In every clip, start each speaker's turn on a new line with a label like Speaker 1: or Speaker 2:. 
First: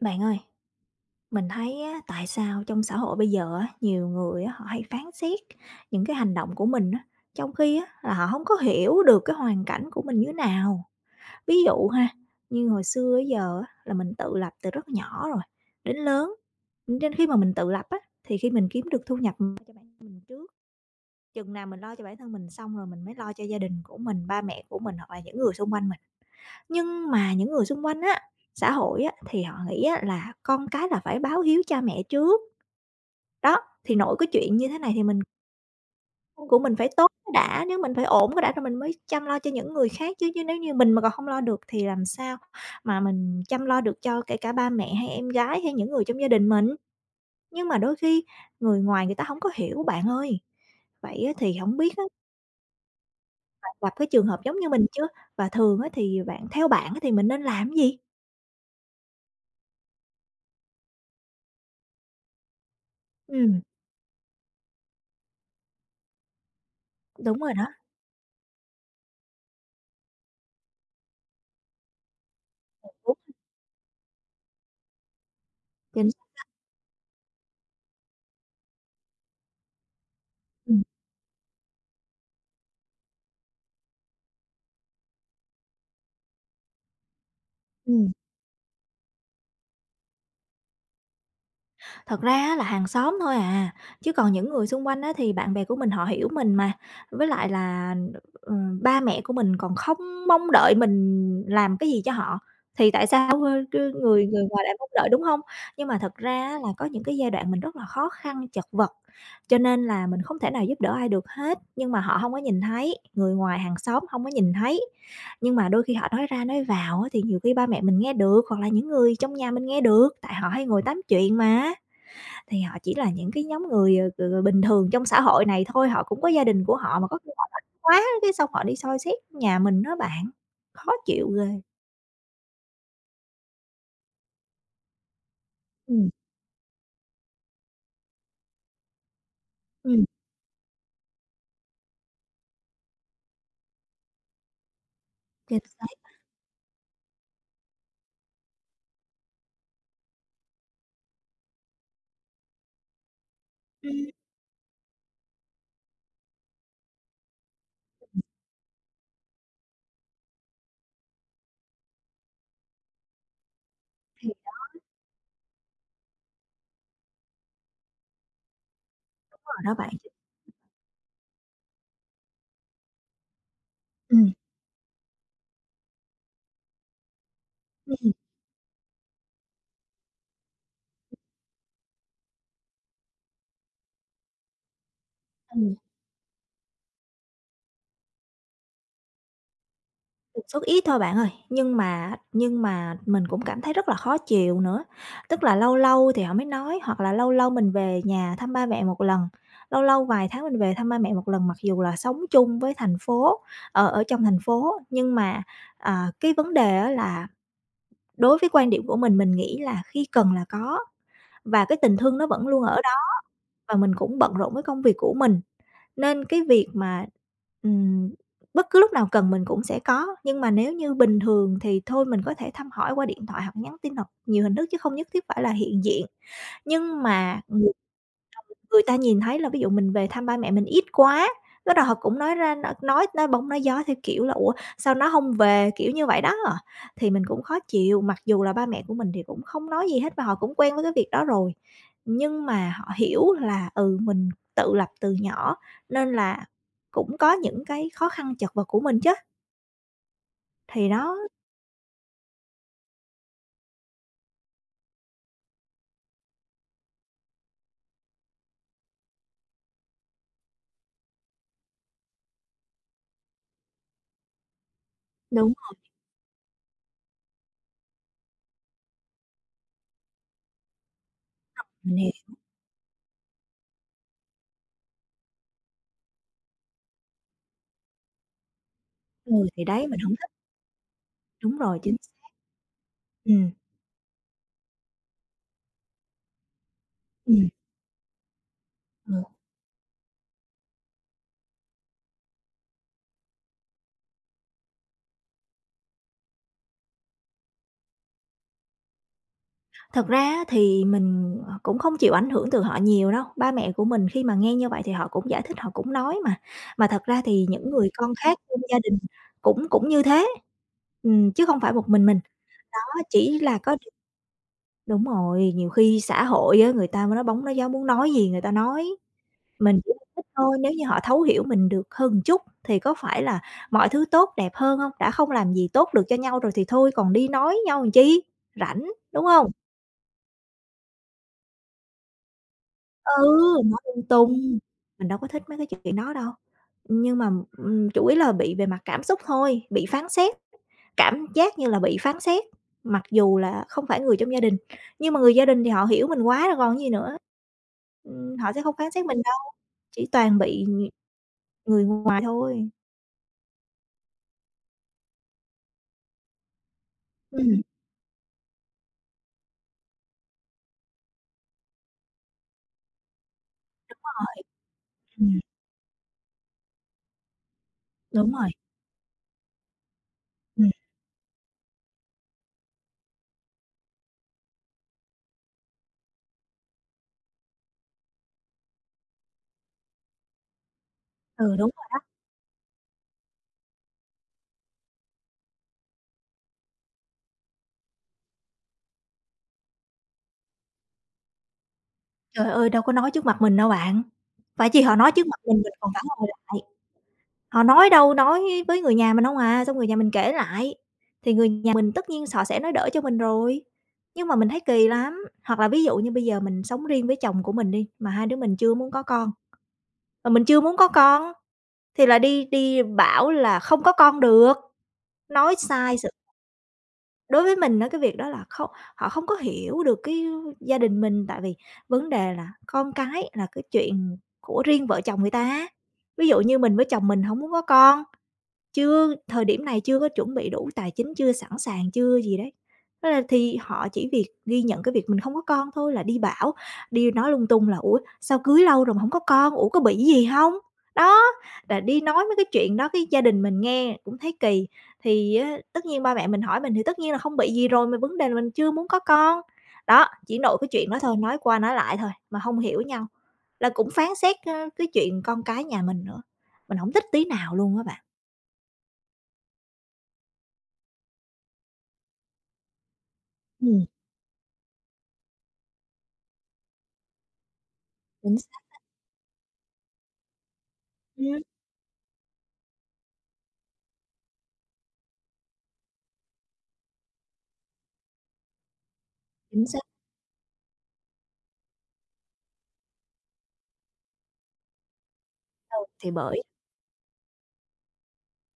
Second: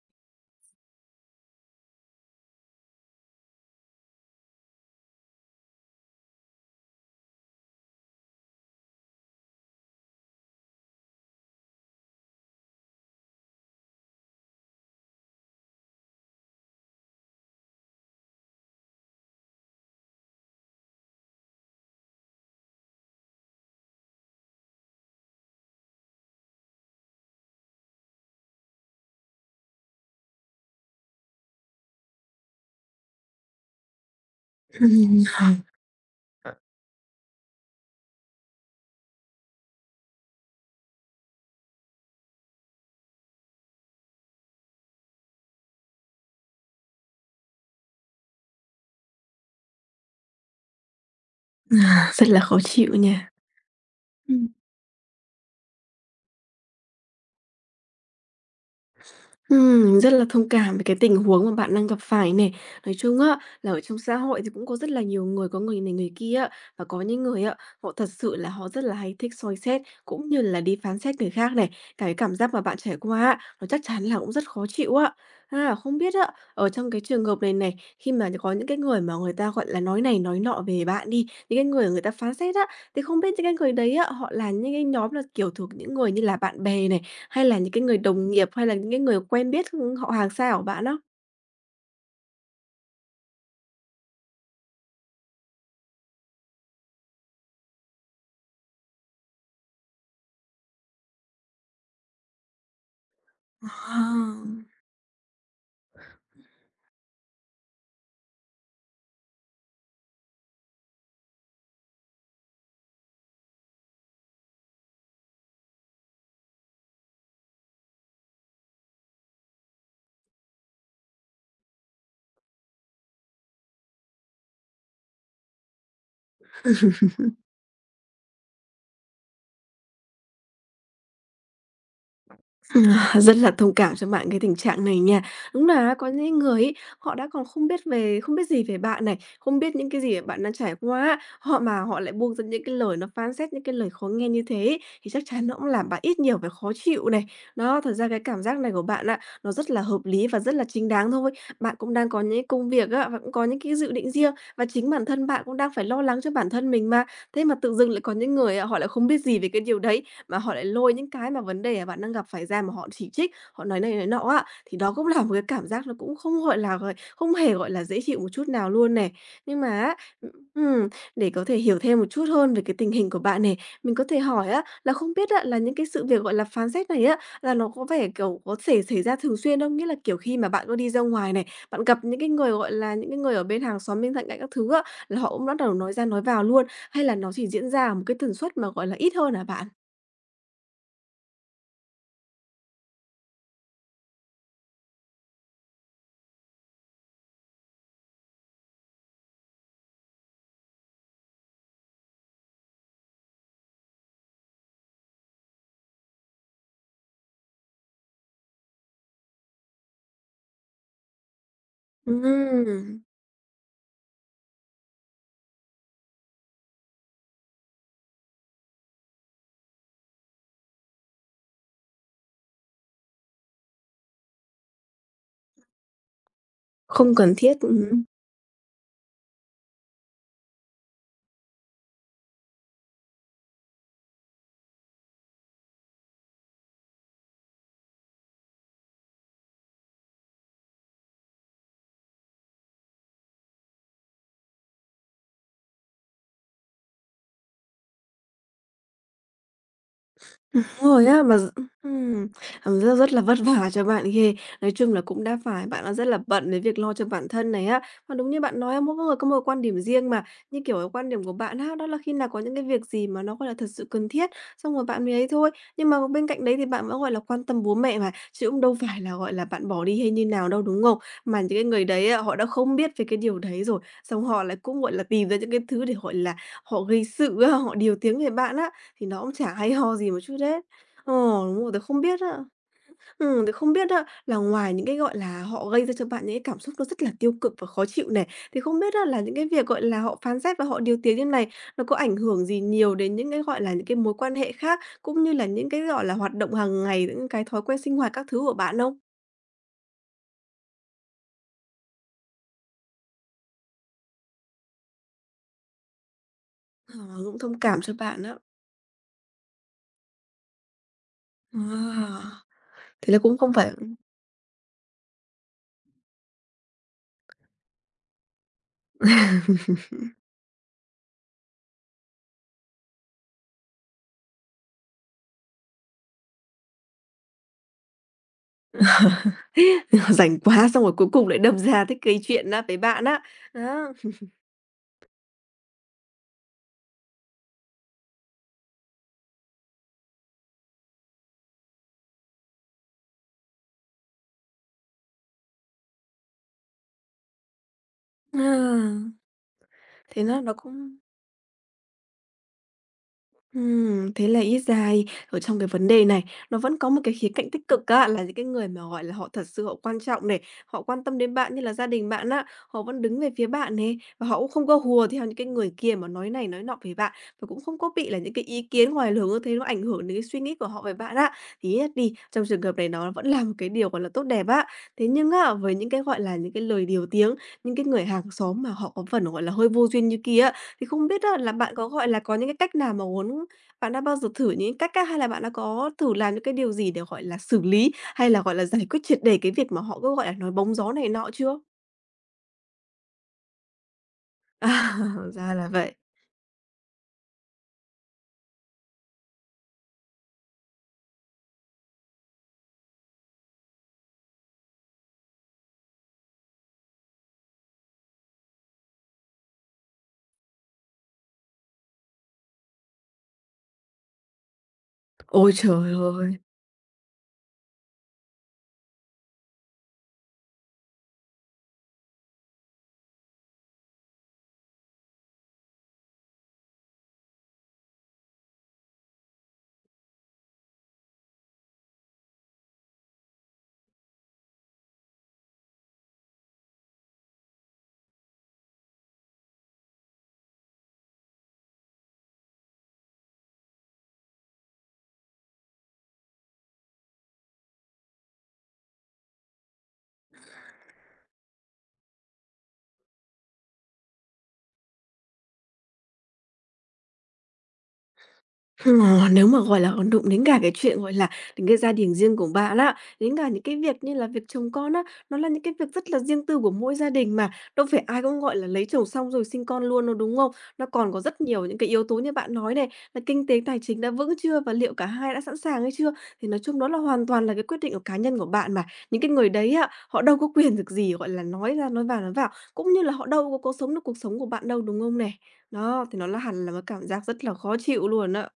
Speaker 1: Bạn ơi, mình thấy á, tại sao trong xã hội bây giờ á, nhiều người á, họ hay phán xét những cái hành động của mình á, trong khi á, là họ không có hiểu được cái hoàn cảnh của mình như nào. Ví dụ ha, như hồi xưa tới giờ á, là mình tự lập từ rất nhỏ rồi, đến lớn, nên khi mà mình tự lập á, thì khi mình kiếm được thu nhập mình lo cho bản thân mình trước, chừng nào mình lo cho bản thân mình xong rồi mình mới lo cho gia đình của mình, ba mẹ của mình hoặc là những người xung quanh mình. Nhưng mà những người xung quanh á, xã hội á, thì họ nghĩ á là con cái là phải báo hiếu cha mẹ trước. Đó, thì nội cái chuyện như thế này thì mình
Speaker 2: Ừm,
Speaker 1: của mình phải tốt cái đã, nếu mình phải ổn cái đã rồi mình mới chăm lo cho những người khác chứ, chứ nếu như mình mà còn không lo được thì làm sao mà mình chăm lo được cho kể cả ba mẹ hay em gái hay những người trong gia đình mình. Nhưng mà đôi khi người ngoài người ta không có hiểu bạn ơi. Vậy á thì không biết á
Speaker 2: à, rất là khó chịu nha.
Speaker 1: bạn gặp cái trường hợp
Speaker 2: Ừm.
Speaker 1: giống như mình chưa? Và thường á thì theo bạn á thì mình nên làm cái gì?
Speaker 2: Rất là thông cảm với cái tình huống mà bạn đang gặp phải này. Nói chung á,
Speaker 1: Ừm,
Speaker 2: là ở trong xã hội thì cũng có rất là nhiều người, có người này người kia á, và có những
Speaker 1: đúng
Speaker 2: người
Speaker 1: rồi
Speaker 2: á,
Speaker 1: đó.
Speaker 2: họ thật sự là họ rất là hay thích soi xét, cũng như là đi phán xét người khác này. Cái cảm giác mà bạn trải qua á, nó chắc chắn là cũng rất khó chịu á. À, không
Speaker 1: Chính
Speaker 2: biết á,
Speaker 1: xác.
Speaker 2: ở trong cái trường hợp này này, khi mà có những cái người mà người ta, gọi là, nói này nói nọ
Speaker 1: Ừm,
Speaker 2: về bạn đi, những cái người người ta phán xét á, thì không biết những cái người đấy á, họ là những cái nhóm là, kiểu, thuộc những người như là bạn bè này, hay là những cái người
Speaker 1: ừm.
Speaker 2: đồng nghiệp, hay là những cái người quen biết, họ hàng xa của bạn á?
Speaker 1: Thật ra á là hàng xóm thôi à, chứ còn những người xung quanh á thì bạn bè của mình họ hiểu mình mà. Với lại là, ừ, ba mẹ của mình còn không mong đợi mình làm cái gì cho họ, thì tại sao, cứ người
Speaker 2: À.
Speaker 1: người ngoài lại mong đợi, đúng hông? Nhưng mà thật ra á là có những cái giai đoạn mình rất là khó khăn, chật vật, cho nên là mình không thể nào giúp đỡ ai được hết, nhưng mà họ hông có nhìn thấy, người ngoài hàng xóm hông có nhìn thấy. Nhưng mà đôi khi họ nói ra nói vào á thì nhiều khi ba mẹ mình nghe được, hoặc là những người trong nhà mình nghe được, tại họ hay ngồi tám chuyện mà. Thì họ chỉ là những cái nhóm người, bình thường trong xã hội này thôi, họ cũng có gia đình của họ mà có khi họ thích quá cái xong họ đi soi xét nhà mình đó bạn, khó chịu ghê.
Speaker 2: À, rất là thông cảm cho bạn cái tình trạng này nha. Đúng là có
Speaker 1: Ừm,
Speaker 2: những người ấy, họ đã còn không biết gì về bạn này, không biết những cái
Speaker 1: ừm,
Speaker 2: gì bạn đang trải qua họ mà họ lại buông ra những cái lời nó phán xét, những cái lời khó nghe như thế ấy, thì chắc chắn nó
Speaker 1: chính
Speaker 2: cũng làm
Speaker 1: xác.
Speaker 2: bạn ít nhiều phải khó chịu này. Đó, thật ra cái cảm giác này của bạn á, nó rất là hợp lý và rất là chính đáng thôi. Bạn cũng đang có những công việc á, và cũng có những cái dự định
Speaker 1: Ừm,
Speaker 2: riêng và chính bản thân bạn cũng đang phải lo lắng cho bản thân mình mà. Thế mà tự dưng lại có những người, họ lại không biết gì về cái điều đấy, mà họ lại lôi những cái mà vấn đề, bạn đang gặp phải ra mà họ chỉ trích, họ nói này nói nọ
Speaker 1: thì
Speaker 2: á,
Speaker 1: đúng
Speaker 2: thì đó cũng là một cái cảm giác nó cũng không, gọi là, gọi không hề, gọi là, dễ chịu một chút nào luôn này.
Speaker 1: rồi
Speaker 2: Nhưng mà
Speaker 1: đó bạn.
Speaker 2: á, ừm, để có thể hiểu thêm một chút hơn về cái tình hình của bạn này, mình có thể
Speaker 1: Ừm,
Speaker 2: hỏi á, là không biết á, là những cái sự việc, gọi là, phán xét này á, là nó có vẻ,
Speaker 1: ừm,
Speaker 2: kiểu, có thể xảy ra thường xuyên không? Nghĩa là, kiểu, khi mà bạn có đi ra ngoài này, bạn gặp những cái người, gọi là, những cái người ở bên hàng xóm, bên cạnh cạnh các thứ á, là họ cũng bắt đầu
Speaker 1: ừm.
Speaker 2: nói ra nói vào luôn, hay là nó chỉ diễn ra ở một cái tần suất mà, gọi là, ít hơn hả bạn?
Speaker 1: Tần suất ít thôi bạn ơi, nhưng mà mình cũng cảm thấy rất là khó chịu nữa. Tức là lâu lâu thì họ mới nói, hoặc là lâu lâu mình về nhà thăm ba mẹ một lần, lâu lâu vài tháng mình về thăm ba mẹ một lần, mặc dù là sống chung với thành phố, ở trong thành phố. Nhưng mà, à, cái vấn đề á là đối với quan điểm của mình nghĩ là khi cần là có và cái tình thương nó vẫn luôn ở
Speaker 2: Ừm,
Speaker 1: đó và mình cũng bận rộn với công việc của mình. Nên cái việc mà, ừm, bất cứ lúc nào cần mình cũng sẽ có, nhưng mà nếu như bình thường thì thôi mình có thể thăm hỏi qua điện thoại hoặc nhắn tin hoặc nhiều hình thức chứ không nhất thiết phải là hiện diện. Nhưng
Speaker 2: không cần
Speaker 1: mà
Speaker 2: thiết,
Speaker 1: người
Speaker 2: ừm.
Speaker 1: người ta nhìn thấy là ví dụ mình về thăm ba mẹ mình ít quá, bắt đầu họ cũng nói ra nói bông nói gió theo kiểu là "Ủa, sao nó không về?" kiểu như vậy đó. Thì mình cũng khó chịu, mặc dù là ba mẹ của mình thì cũng không nói gì hết và họ cũng quen với cái việc đó rồi, nhưng mà họ hiểu là, mình tự lập từ nhỏ nên là cũng có những cái khó khăn chật vật của mình chứ,
Speaker 2: Đúng
Speaker 1: thì
Speaker 2: rồi
Speaker 1: đó
Speaker 2: á, mà d ừm, cảm giác rất là vất vả cho bạn ghê. Nói chung là cũng đã phải bạn đang rất là bận với việc lo cho bản thân này á. Mà đúng như bạn nói á, mỗi người có một quan điểm riêng mà, như kiểu, cái quan điểm của bạn á, đó là khi nào có những cái việc gì mà nó, gọi là, thật sự cần thiết, xong rồi bạn mới ấy thôi.
Speaker 1: đúng
Speaker 2: Nhưng mà bên cạnh đấy thì bạn vẫn, gọi là, quan tâm bố mẹ mà, chứ cũng đâu phải là, gọi là, bạn bỏ đi hay như nào đâu, đúng không? Mà những cái người
Speaker 1: mình
Speaker 2: đấy á,
Speaker 1: hiểu.
Speaker 2: họ đã không biết về cái điều đấy rồi, xong họ lại cũng, gọi là, tìm ra những cái thứ để, gọi là, họ gây sự á, họ điều tiếng về bạn á, thì nó cũng
Speaker 1: Ừ,
Speaker 2: chả
Speaker 1: thì
Speaker 2: hay
Speaker 1: đấy
Speaker 2: ho
Speaker 1: mình
Speaker 2: gì
Speaker 1: hổng
Speaker 2: một
Speaker 1: thích.
Speaker 2: chút đấy. Ờ,
Speaker 1: Đúng
Speaker 2: đúng rồi,
Speaker 1: rồi,
Speaker 2: tớ
Speaker 1: chính
Speaker 2: không biết
Speaker 1: xác.
Speaker 2: á.
Speaker 1: Ừm,
Speaker 2: Tớ không biết á, là ngoài những cái, gọi là, họ gây ra cho bạn những cái cảm xúc nó rất là tiêu
Speaker 1: ừm,
Speaker 2: cực và khó chịu này, thì không biết á
Speaker 1: ừ.
Speaker 2: là những cái việc, gọi là, họ phán xét và họ điều tiếng như này nó có ảnh hưởng gì nhiều đến những cái, gọi là, những cái mối quan hệ khác, cũng như là những cái, gọi là, hoạt động hàng ngày, những cái thói quen sinh hoạt các thứ của bạn không?
Speaker 1: Thật ra á thì mình, cũng không chịu ảnh hưởng từ họ nhiều đâu, ba mẹ của mình khi mà nghe như vậy thì họ cũng giải thích, họ cũng nói mà. Mà
Speaker 2: Ờ,
Speaker 1: thật ra
Speaker 2: cũng
Speaker 1: thì
Speaker 2: thông
Speaker 1: những
Speaker 2: cảm
Speaker 1: người
Speaker 2: cho
Speaker 1: con
Speaker 2: bạn á.
Speaker 1: khác trong gia đình cũng cũng như thế, chứ
Speaker 2: À,
Speaker 1: không phải một mình mình. Đó,
Speaker 2: thế là cũng
Speaker 1: chỉ
Speaker 2: không
Speaker 1: là
Speaker 2: phải
Speaker 1: có đ đúng rồi, nhiều khi xã hội á, người ta mới nói bóng nói gió, muốn nói gì người ta nói. Mình chỉ thích thôi, nếu như họ thấu hiểu mình được hơn một chút thì có phải là mọi thứ tốt đẹp hơn hông? Đã không làm gì tốt được cho nhau rồi thì thôi còn đi nói nhau làm chi, rảnh, đúng hông?
Speaker 2: rảnh quá xong rồi cuối cùng lại đâm ra thích gây chuyện á với bạn á.
Speaker 1: Ừ, nói
Speaker 2: Đó.
Speaker 1: lung tung, mình đâu có thích mấy cái chuyện đó đâu. Nhưng mà, chủ yếu là bị về mặt cảm xúc thôi, bị phán xét, cảm giác như là bị phán xét, mặc dù là không phải người trong gia đình, nhưng mà người gia đình thì họ hiểu mình quá rồi còn gì nữa. Họ sẽ không phán xét
Speaker 2: À,
Speaker 1: mình đâu, chỉ
Speaker 2: thế
Speaker 1: toàn
Speaker 2: nó
Speaker 1: bị
Speaker 2: cũng
Speaker 1: người ngoài thôi.
Speaker 2: Thế là ít ra ở trong cái vấn đề này, nó vẫn có một cái khía cạnh
Speaker 1: Ừm.
Speaker 2: tích cực á, là những cái người mà, gọi là, họ thật sự họ quan trọng này, họ quan tâm đến bạn như là gia đình bạn á, họ vẫn đứng về phía bạn nè, và họ cũng không có hùa theo những
Speaker 1: Ừm,
Speaker 2: cái người kia mà nói này nói nọ về bạn, và cũng không có bị là những
Speaker 1: đúng
Speaker 2: cái
Speaker 1: rồi,
Speaker 2: ý kiến ngoài luồng như thế nó ảnh hưởng đến cái suy nghĩ của
Speaker 1: ừm,
Speaker 2: họ về bạn á. Thì ít nhất đi, trong trường hợp này nó vẫn là một cái điều, gọi là, tốt đẹp á. Thế nhưng á, với những cái, gọi là, những cái lời điều tiếng, những cái người hàng xóm mà họ có phần, gọi là, hơi vô duyên như kia á, thì không biết á là
Speaker 1: ừ, đúng
Speaker 2: bạn có,
Speaker 1: rồi.
Speaker 2: gọi là, có những cái cách nào mà muốn bạn đã bao giờ thử những cách á, hay là bạn đã có thử làm những cái điều gì để, gọi là, xử lý, hay là, gọi là, giải quyết triệt để cái việc mà họ cứ, gọi là, nói bóng gió này nọ chưa?
Speaker 1: Trời ơi, đâu có nói trước mặt mình đâu bạn, phải chi họ nói trước
Speaker 2: À,
Speaker 1: mặt
Speaker 2: ra là
Speaker 1: mình còn
Speaker 2: vậy.
Speaker 1: phản hồi lại, họ nói đâu nói với người nhà mình hông à, xong người nhà mình kể lại, thì người nhà mình tất nhiên họ sẽ nói đỡ cho mình rồi. Nhưng mà mình thấy kỳ lắm, hoặc là ví dụ như bây giờ mình sống riêng với chồng của mình đi, mà hai đứa mình chưa muốn có con, mà mình chưa muốn có con thì là đi đi bảo là không có con được,
Speaker 2: Ôi
Speaker 1: nói
Speaker 2: trời
Speaker 1: sai.
Speaker 2: ơi!
Speaker 1: Đối với mình á, cái việc đó là không họ không có hiểu được cái gia đình mình, tại vì vấn đề là con cái là cái chuyện của riêng vợ chồng người ta. Ví dụ như mình với chồng mình không muốn có con, chưa, thời điểm này chưa có chuẩn bị đủ tài chính, chưa sẵn sàng, chưa gì đấy. Thế là thì họ chỉ việc ghi nhận cái việc mình không có con thôi là đi bảo, đi nói lung tung là "Ủa, sao cưới lâu rồi mà hổng có con? Ủa, có bị gì hông?" Đó, là đi nói mấy cái chuyện đó cái gia đình mình nghe cũng thấy kỳ. Thì á, tất nhiên ba mẹ mình hỏi mình thì tất nhiên là không bị gì rồi, mà vấn đề là mình chưa muốn có con. Đó, chỉ nội cái chuyện đó thôi, nói qua nói lại thôi, mà hông hiểu nhau, là cũng phán xét, cái chuyện con cái nhà mình nữa. Mình hổng thích tí nào luôn á bạn.
Speaker 2: Ờ, nếu mà, gọi là, còn đụng đến cả cái chuyện, gọi là, đến cái gia đình riêng của bạn á, đến cả những cái
Speaker 1: Ừm.
Speaker 2: việc như là việc chồng con á, nó là những cái việc rất là riêng tư của mỗi gia đình mà, đâu phải ai
Speaker 1: Chính
Speaker 2: cũng, gọi
Speaker 1: xác.
Speaker 2: là, lấy chồng xong rồi sinh con luôn đâu, đúng không? Nó còn có rất
Speaker 1: Ừm.
Speaker 2: nhiều những cái yếu tố như bạn nói này, là kinh tế tài chính đã vững chưa và liệu cả hai đã sẵn sàng hay chưa? Thì nói chung đó là hoàn toàn là cái quyết định của cá nhân của bạn mà. Những cái người
Speaker 1: Chính
Speaker 2: đấy
Speaker 1: xác
Speaker 2: á, họ đâu có quyền được gì, gọi là, nói ra nói vào, cũng như là họ đâu có sống được cuộc sống của bạn đâu, đúng không này?
Speaker 1: luôn.
Speaker 2: Đó,
Speaker 1: Thì
Speaker 2: thì nó là
Speaker 1: bởi
Speaker 2: hẳn là một cảm giác rất là khó chịu luôn á.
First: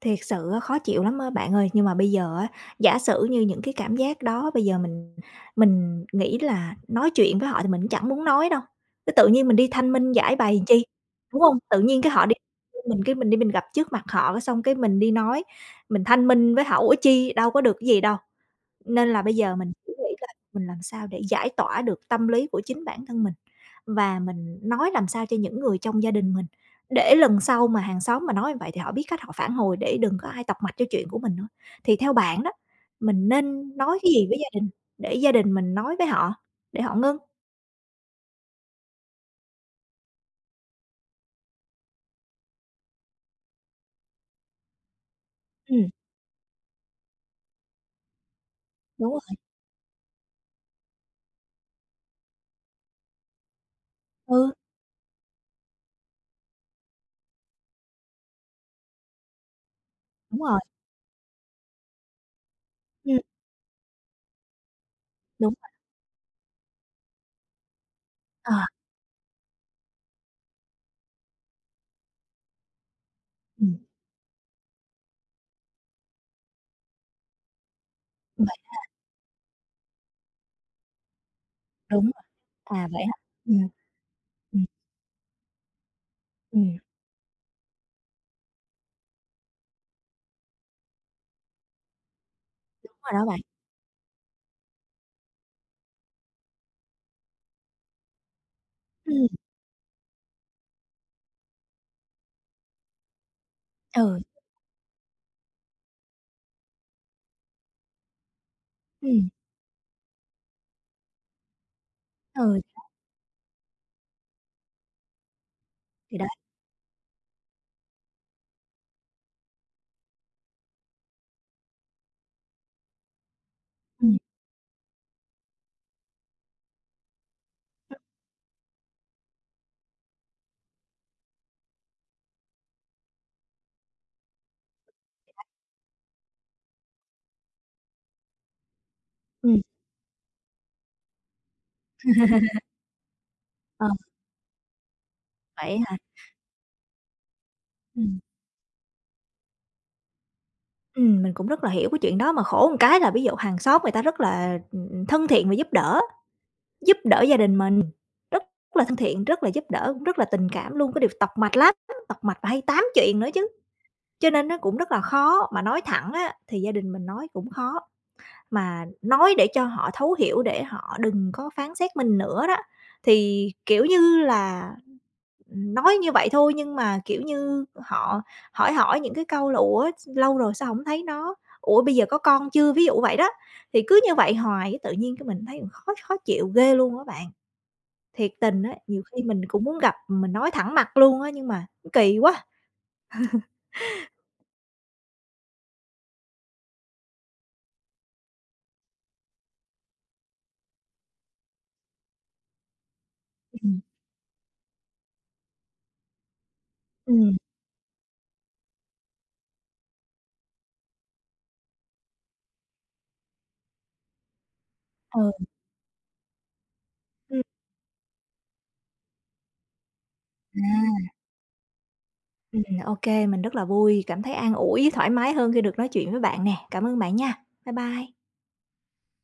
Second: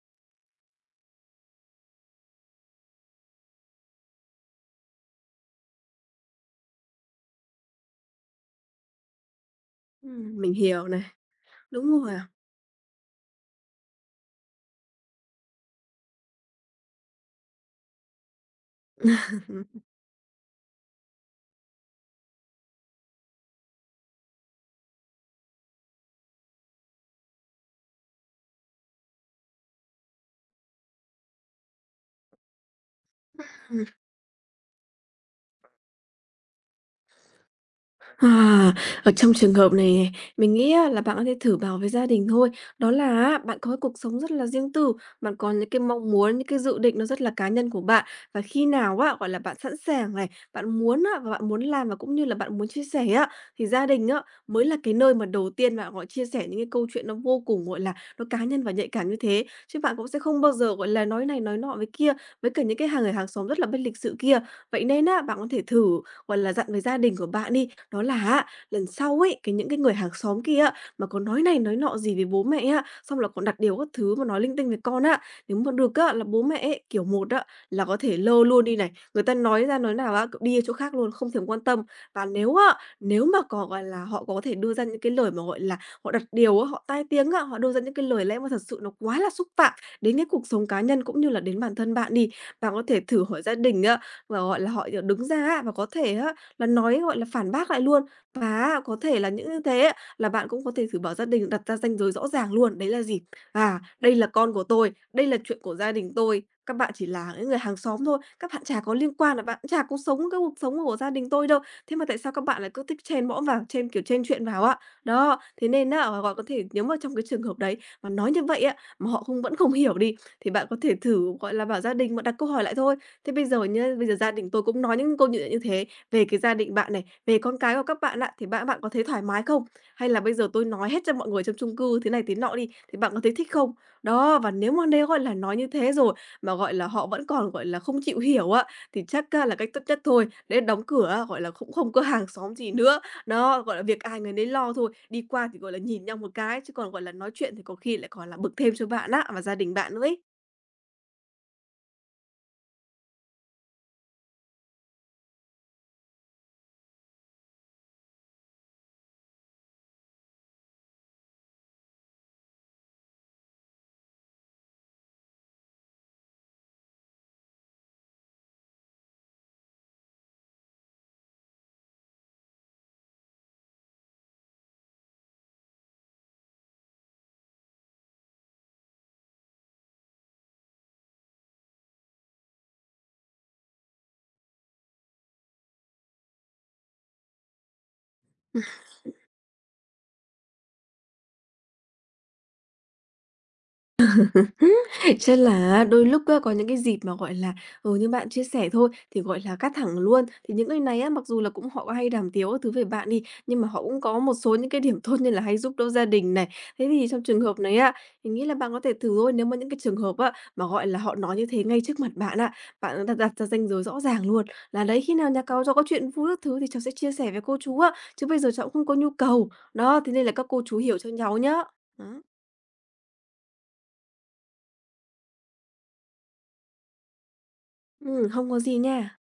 Speaker 1: thiệt sự á khó chịu lắm á bạn ơi, nhưng mà bây giờ á, giả sử như những cái cảm giác đó bây giờ mình nghĩ là nói chuyện với họ thì mình cũng chẳng muốn nói đâu, cái tự nhiên mình đi thanh minh giải
Speaker 2: Mình
Speaker 1: bày làm chi,
Speaker 2: hiểu này.
Speaker 1: đúng hông? Tự
Speaker 2: Đúng
Speaker 1: nhiên cái
Speaker 2: rồi.
Speaker 1: họ đi mình cái mình đi mình gặp trước mặt họ cái xong cái mình đi nói, mình thanh minh với họ, ủa chi, đâu có được cái gì đâu. Nên là bây giờ mình chỉ nghĩ là mình làm sao để giải tỏa được tâm lý của chính bản thân mình, và mình nói làm sao cho những người trong gia đình mình, để lần sau mà hàng xóm mà nói như vậy thì họ biết cách họ phản hồi để đừng có ai tọc mạch cho chuyện của mình nữa. Thì theo bạn đó, mình nên nói cái gì với gia đình để gia đình mình nói với họ, để họ ngưng?
Speaker 2: À, ở trong trường hợp này này, mình nghĩ á là bạn có thể thử bảo với gia đình thôi. Đó là á, bạn có cái cuộc sống rất là riêng tư, bạn có những cái
Speaker 1: Ừm,
Speaker 2: mong muốn, những cái dự định nó rất là cá nhân của bạn. Và khi nào
Speaker 1: đúng
Speaker 2: á, gọi
Speaker 1: rồi,
Speaker 2: là, bạn sẵn sàng này, bạn muốn á, và bạn muốn làm và cũng như là bạn muốn chia sẻ á, thì gia đình á,
Speaker 1: ừ,
Speaker 2: mới là cái nơi mà đầu tiên bạn, gọi, chia sẻ những cái câu chuyện nó vô cùng, gọi là, nó cá nhân và nhạy cảm như thế. Chứ bạn cũng sẽ không
Speaker 1: đúng
Speaker 2: bao
Speaker 1: rồi,
Speaker 2: giờ, gọi là, nói này nói nọ với kia, với cả những cái hàng người
Speaker 1: ừm,
Speaker 2: hàng xóm rất là bất lịch sự kia. Vậy nên á, bạn có
Speaker 1: đúng
Speaker 2: thể
Speaker 1: rồi,
Speaker 2: thử, gọi là, dặn với gia đình của bạn đi, đó là á,
Speaker 1: ờ,
Speaker 2: lần sau ấy, cái những cái người hàng xóm kia á, mà có nói này nói nọ gì về bố mẹ á, xong là còn đặt điều
Speaker 1: ừm,
Speaker 2: các thứ mà nói linh tinh về con á, nếu mà được á, là bố mẹ ấy, kiểu một á, là có thể lơ
Speaker 1: vậy
Speaker 2: luôn đi này, người ta nói ra nói nào á, cậu đi chỗ khác luôn, không thèm quan tâm.
Speaker 1: đúng rồi,
Speaker 2: Và nếu á,
Speaker 1: à, vậy hả?
Speaker 2: nếu mà có,
Speaker 1: Ừm,
Speaker 2: gọi là, họ có thể
Speaker 1: ừm,
Speaker 2: đưa ra những cái lời mà, gọi là, họ đặt điều á,
Speaker 1: ừm,
Speaker 2: họ tai tiếng á, họ đưa ra những cái lời lẽ mà thật sự nó quá là xúc phạm đến cái cuộc sống cá nhân cũng như là đến bản thân bạn đi. Bạn có
Speaker 1: đúng
Speaker 2: thể
Speaker 1: rồi
Speaker 2: thử
Speaker 1: đó bạn.
Speaker 2: hỏi gia đình á, và, gọi là, họ, đứng ra á, và có thể á, là nói, gọi là, phản bác lại luôn. Và á có
Speaker 1: Ừ,
Speaker 2: thể là những như thế á, là bạn cũng có thể thử bảo gia đình đặt ra ranh giới rõ ràng luôn, đấy là gì? "À, đây
Speaker 1: ừ,
Speaker 2: là con của tôi, đây là chuyện của gia đình tôi, các bạn chỉ là những người hàng xóm thôi, các bạn chả có liên
Speaker 1: ừm,
Speaker 2: quan là bạn cũng chả có sống cái cuộc sống của gia đình tôi đâu, thế mà tại sao các
Speaker 1: ừ,
Speaker 2: bạn lại cứ thích chen mõm vào, chen, kiểu, chen chuyện vào á?" Đó, thế nên á,
Speaker 1: thì đó,
Speaker 2: gọi có thể nếu mà trong cái trường hợp đấy mà nói như vậy á, mà họ không vẫn không hiểu đi, thì bạn có thể thử, gọi là, bảo gia đình bạn đặt câu hỏi lại thôi: "Thế bây giờ nhá, bây giờ
Speaker 1: ừm,
Speaker 2: gia đình tôi cũng nói những câu như như thế về cái gia đình bạn này, về con cái của các bạn á, thì bạn bạn có thấy thoải mái không? Hay là bây giờ tôi nói hết cho mọi người trong chung cư thế này thế nọ đi, thì bạn có thấy thích không? Đó, và nếu mà nếu, gọi là, nói như thế rồi mà, gọi là, họ vẫn còn, gọi là, không chịu hiểu á, thì chắc á là
Speaker 1: ừm.
Speaker 2: cách tốt nhất thôi, để đóng cửa á, gọi là, cũng không có hàng xóm gì nữa. Đó, gọi là, việc ai người nấy lo thôi, đi qua thì, gọi là,
Speaker 1: Vậy á hả?
Speaker 2: nhìn nhau một cái, chứ còn, gọi là, nói chuyện thì có khi lại
Speaker 1: Ừm,
Speaker 2: còn là bực thêm cho bạn á, và gia đình bạn nữa ấy.
Speaker 1: mình cũng rất là hiểu cái chuyện đó, mà khổ một cái là ví dụ hàng xóm người ta rất là, thân thiện và giúp đỡ gia đình mình, rất là thân thiện, rất là giúp đỡ, cũng rất là tình cảm luôn, cái điều tọc mạch lắm, tọc mạch và hay tám chuyện nữa chứ, cho nên nó cũng rất là khó, mà nói thẳng á thì gia đình mình nói cũng khó. Mà nói để cho họ thấu hiểu, để họ đừng có phán xét mình nữa đó. Thì, kiểu như là, nói như vậy thôi nhưng mà, kiểu như, họ hỏi hỏi những cái câu là "Ủa, lâu rồi sao không thấy nó? Ủa, bây giờ có con chưa?" Ví dụ vậy đó. Thì cứ như vậy hoài tự nhiên cái mình thấy khó khó chịu ghê luôn á bạn. Thiệt tình á, nhiều khi mình cũng muốn gặp, mình nói thẳng mặt luôn á, nhưng mà kỳ quá.
Speaker 2: Ừm, chắc là đôi lúc á, có những cái dịp mà, gọi là, ừ, như bạn chia sẻ thôi, thì, gọi là, cắt thẳng luôn. Thì những người này á, mặc dù là cũng họ có hay đàm tiếu các thứ về bạn đi, nhưng
Speaker 1: Ừ,
Speaker 2: mà họ cũng có một số những cái điểm tốt như là hay giúp đỡ gia đình này. Thế thì trong
Speaker 1: ừm,
Speaker 2: trường hợp này á, mình nghĩ là bạn có thể thử thôi, nếu mà những cái trường hợp á, mà, gọi là, họ nói như thế ngay trước mặt bạn á, bạn đặt đặt ra ranh giới rõ ràng luôn, là "Đấy, khi nào nhà
Speaker 1: ừ.
Speaker 2: cáu cháu cho có chuyện vui các thứ thì cháu sẽ chia sẻ với
Speaker 1: Ừm.
Speaker 2: cô chú á, chứ bây giờ cháu cũng không có nhu cầu." Đó, thế nên là các cô chú hiểu
Speaker 1: À.
Speaker 2: cho cháu nhá. Đó,
Speaker 1: Ô mình rất là vui, cảm thấy an ủi, thoải mái hơn khi được nói chuyện với bạn nè. Cảm ơn bạn nha. Bye bye.
Speaker 2: không có gì nha.